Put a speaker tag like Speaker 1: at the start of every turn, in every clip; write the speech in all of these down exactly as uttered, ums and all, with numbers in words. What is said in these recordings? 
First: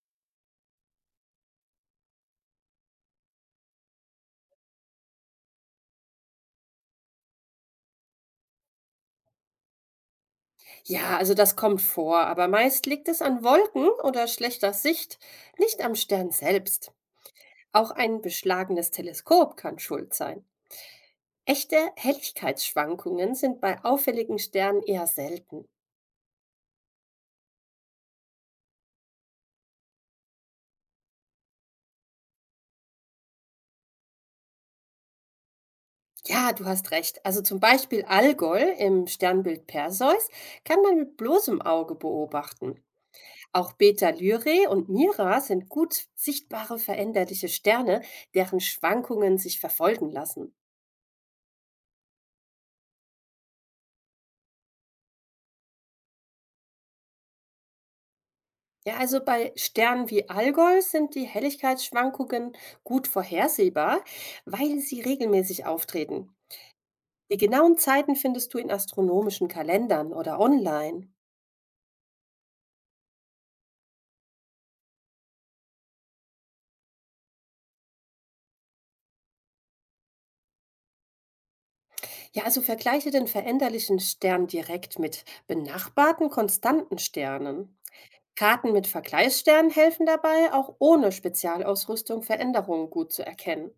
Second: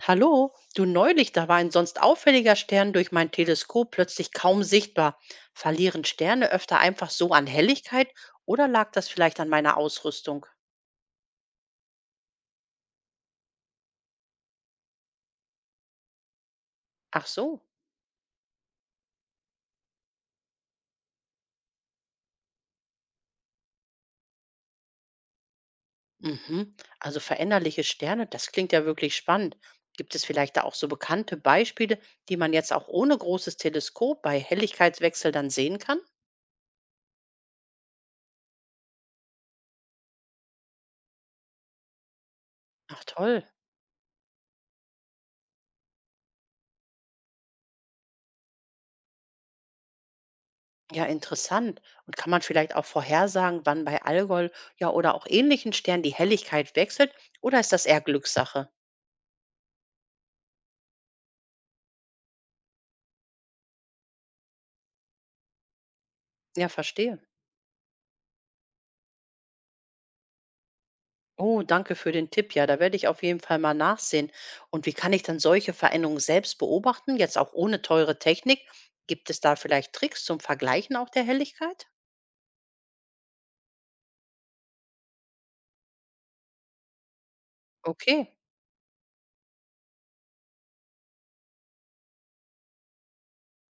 Speaker 1: Hallo, du neulich, da war ein sonst auffälliger Stern durch mein Teleskop plötzlich kaum sichtbar. Verlieren Sterne öfter einfach so an Helligkeit oder lag das vielleicht an meiner Ausrüstung?
Speaker 2: Ja, also das kommt vor, aber meist liegt es an Wolken oder schlechter Sicht, nicht am Stern selbst.
Speaker 1: Ach so,
Speaker 2: Auch ein beschlagenes Teleskop kann schuld sein. Echte Helligkeitsschwankungen sind bei auffälligen Sternen eher selten.
Speaker 1: mhm. Also veränderliche Sterne, das klingt ja wirklich spannend. Gibt es vielleicht da auch so bekannte Beispiele, die man jetzt auch ohne großes Teleskop bei Helligkeitswechsel dann sehen kann?
Speaker 2: Ja, du hast recht. Also zum Beispiel Algol im Sternbild Perseus kann man mit bloßem Auge beobachten.
Speaker 1: Ach toll.
Speaker 2: Auch Beta Lyrae und Mira sind gut sichtbare veränderliche Sterne, deren Schwankungen sich verfolgen lassen.
Speaker 1: Ja, interessant. Und kann man vielleicht auch vorhersagen, wann bei Algol, ja, oder auch ähnlichen Sternen die Helligkeit wechselt? Oder ist das eher Glückssache?
Speaker 2: Ja, also bei Sternen wie Algol sind die Helligkeitsschwankungen gut vorhersehbar, weil sie regelmäßig auftreten.
Speaker 1: Ja, verstehe.
Speaker 2: Die genauen Zeiten findest du in astronomischen Kalendern oder online.
Speaker 1: Oh, danke für den Tipp. Ja, da werde ich auf jeden Fall mal nachsehen. Und wie kann ich dann solche Veränderungen selbst beobachten, jetzt auch ohne teure Technik? Gibt es da vielleicht Tricks zum Vergleichen auch der Helligkeit?
Speaker 2: Ja, also vergleiche den veränderlichen Stern direkt mit benachbarten konstanten Sternen.
Speaker 1: Okay.
Speaker 2: Karten mit Vergleichssternen helfen dabei, auch ohne Spezialausrüstung Veränderungen gut zu erkennen.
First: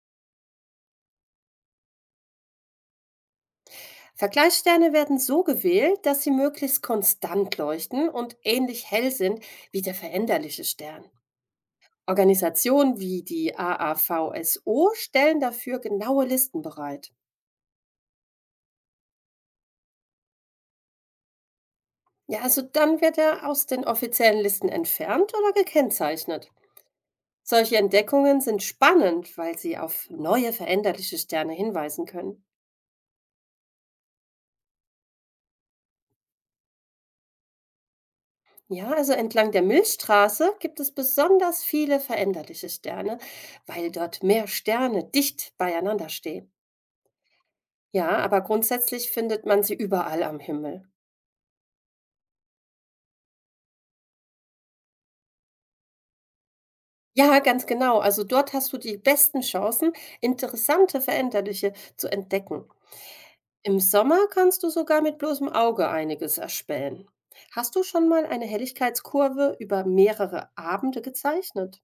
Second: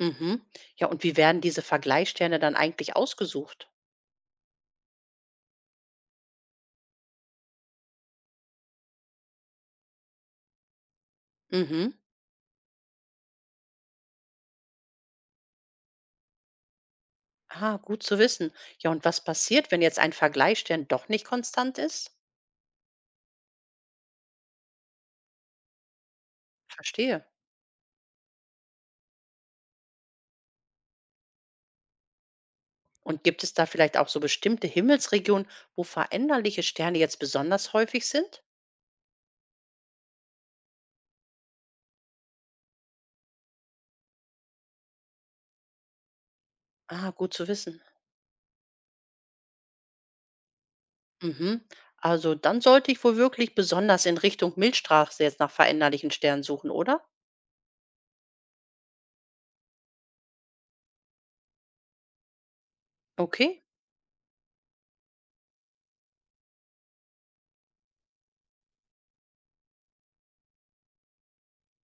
Speaker 1: Mhm. Ja, und wie werden diese Vergleichssterne dann eigentlich ausgesucht?
Speaker 2: Vergleichssterne werden so gewählt, dass sie möglichst konstant leuchten und ähnlich hell sind wie der veränderliche Stern.
Speaker 1: Mhm.
Speaker 2: Organisationen wie die A A V S O stellen dafür genaue Listen bereit.
Speaker 1: Ah, gut zu wissen. Ja, und was passiert, wenn jetzt ein Vergleichsstern doch nicht konstant ist?
Speaker 2: Ja, also dann wird er aus den offiziellen Listen entfernt oder gekennzeichnet.
Speaker 1: Verstehe.
Speaker 2: Solche Entdeckungen sind spannend, weil sie auf neue veränderliche Sterne hinweisen können.
Speaker 1: Und gibt es da vielleicht auch so bestimmte Himmelsregionen, wo veränderliche Sterne jetzt besonders häufig sind?
Speaker 2: Ja, also entlang der Milchstraße gibt es besonders viele veränderliche Sterne, weil dort mehr Sterne dicht beieinander stehen.
Speaker 1: Ah, gut zu wissen.
Speaker 2: Ja, aber grundsätzlich findet man sie überall am Himmel.
Speaker 1: Mhm. Also dann sollte ich wohl wirklich besonders in Richtung Milchstraße jetzt nach veränderlichen Sternen suchen, oder?
Speaker 2: Ja, ganz genau. Also dort hast du die besten Chancen, interessante veränderliche zu entdecken.
Speaker 1: Okay.
Speaker 2: Im Sommer kannst du sogar mit bloßem Auge einiges erspähen. Hast du schon mal eine Helligkeitskurve über mehrere Abende gezeichnet?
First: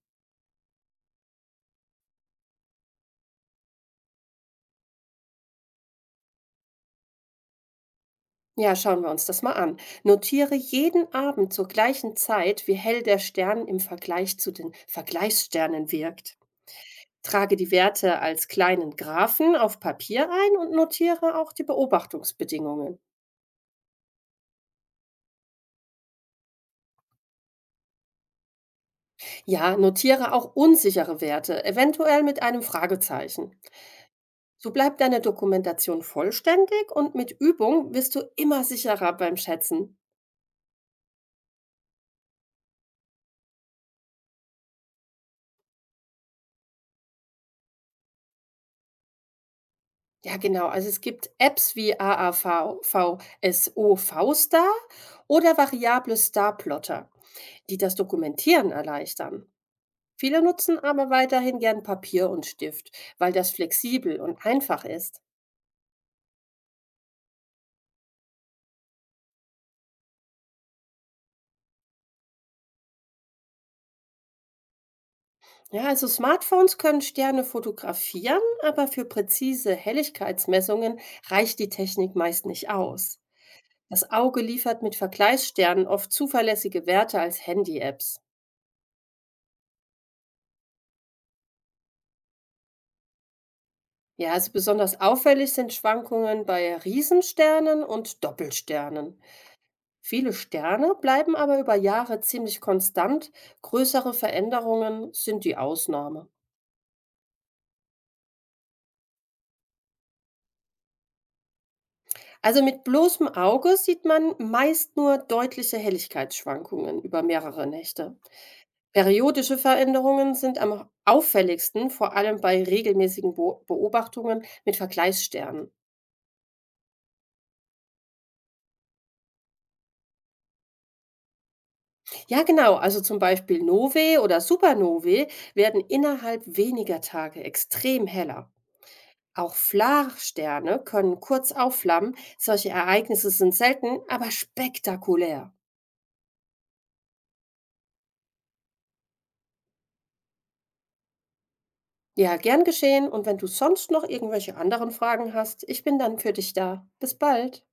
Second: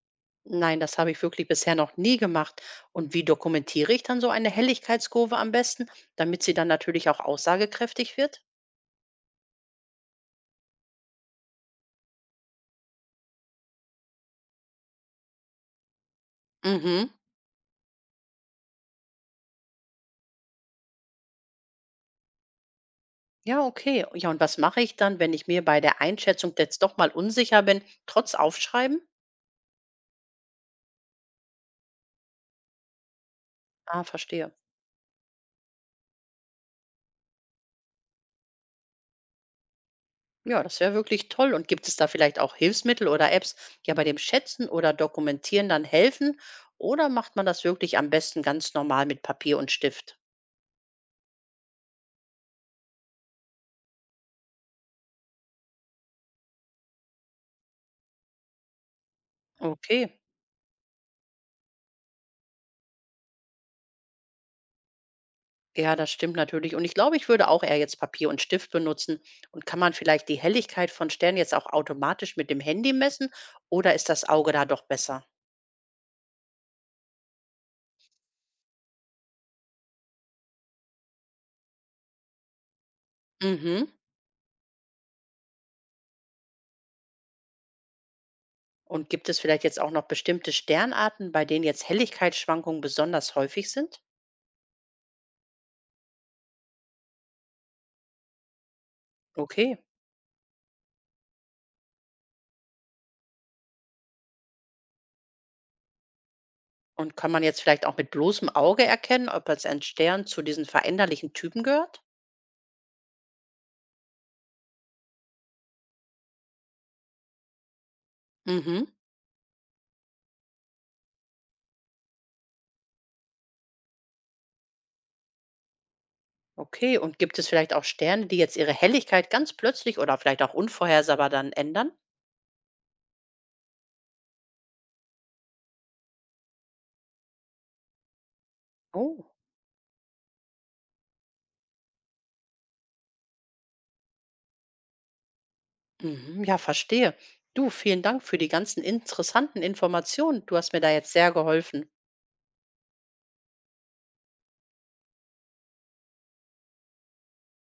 Speaker 1: Nein, das habe ich wirklich bisher noch nie gemacht. Und wie dokumentiere ich dann so eine Helligkeitskurve am besten, damit sie dann natürlich auch aussagekräftig wird?
Speaker 2: Ja, schauen wir uns das mal an. Notiere jeden Abend zur gleichen Zeit, wie hell der Stern im Vergleich zu den Vergleichssternen wirkt.
Speaker 1: Mhm.
Speaker 2: Trage die Werte als kleinen Graphen auf Papier ein und notiere auch die Beobachtungsbedingungen.
Speaker 1: Ja, okay. Ja, und was mache ich dann, wenn ich mir bei der Einschätzung jetzt doch mal unsicher bin, trotz Aufschreiben?
Speaker 2: Ja, notiere auch unsichere Werte, eventuell mit einem Fragezeichen.
Speaker 1: Ah, verstehe.
Speaker 2: So bleibt deine Dokumentation vollständig und mit Übung wirst du immer sicherer beim Schätzen.
Speaker 1: Ja, das wäre wirklich toll. Und gibt es da vielleicht auch Hilfsmittel oder Apps, die ja bei dem Schätzen oder Dokumentieren dann helfen? Oder macht man das wirklich am besten ganz normal mit Papier und Stift?
Speaker 2: Ja, genau. Also es gibt Apps wie A A V, V S O, V-Star oder variable Starplotter, die das Dokumentieren erleichtern.
Speaker 1: Okay,
Speaker 2: Viele nutzen aber weiterhin gern Papier und Stift, weil das flexibel und einfach ist.
Speaker 1: ja, das stimmt natürlich. Und ich glaube, ich würde auch eher jetzt Papier und Stift benutzen. Und kann man vielleicht die Helligkeit von Sternen jetzt auch automatisch mit dem Handy messen? Oder ist das Auge da doch besser?
Speaker 2: Ja, also Smartphones können Sterne fotografieren, aber für präzise Helligkeitsmessungen reicht die Technik meist nicht aus.
Speaker 1: Mhm.
Speaker 2: Das Auge liefert mit Vergleichssternen oft zuverlässige Werte als Handy-Apps.
Speaker 1: Und gibt es vielleicht jetzt auch noch bestimmte Sternarten, bei denen jetzt Helligkeitsschwankungen besonders häufig sind?
Speaker 2: Ja, also besonders auffällig sind Schwankungen bei Riesensternen und Doppelsternen.
Speaker 1: Okay.
Speaker 2: Viele Sterne bleiben aber über Jahre ziemlich konstant, größere Veränderungen sind die Ausnahme.
Speaker 1: Und kann man jetzt vielleicht auch mit bloßem Auge erkennen, ob jetzt ein Stern zu diesen veränderlichen Typen gehört?
Speaker 2: Also mit bloßem Auge sieht man meist nur deutliche Helligkeitsschwankungen über mehrere Nächte.
Speaker 1: Mhm.
Speaker 2: Periodische Veränderungen sind am auffälligsten, vor allem bei regelmäßigen Bo- Beobachtungen mit Vergleichssternen.
Speaker 1: Okay, und gibt es vielleicht auch Sterne, die jetzt ihre Helligkeit ganz plötzlich oder vielleicht auch unvorhersehbar dann ändern?
Speaker 2: Ja, genau. Also zum Beispiel Novae oder Supernovae werden innerhalb weniger Tage extrem heller.
Speaker 1: Oh,
Speaker 2: Auch Flachsterne können kurz aufflammen. Solche Ereignisse sind selten, aber spektakulär.
Speaker 1: mhm, ja, verstehe. Du, vielen Dank für die ganzen interessanten Informationen. Du hast mir da jetzt sehr geholfen.
Speaker 2: Ja, gern geschehen. Und wenn du sonst noch irgendwelche anderen Fragen hast, ich bin dann für dich da. Bis bald.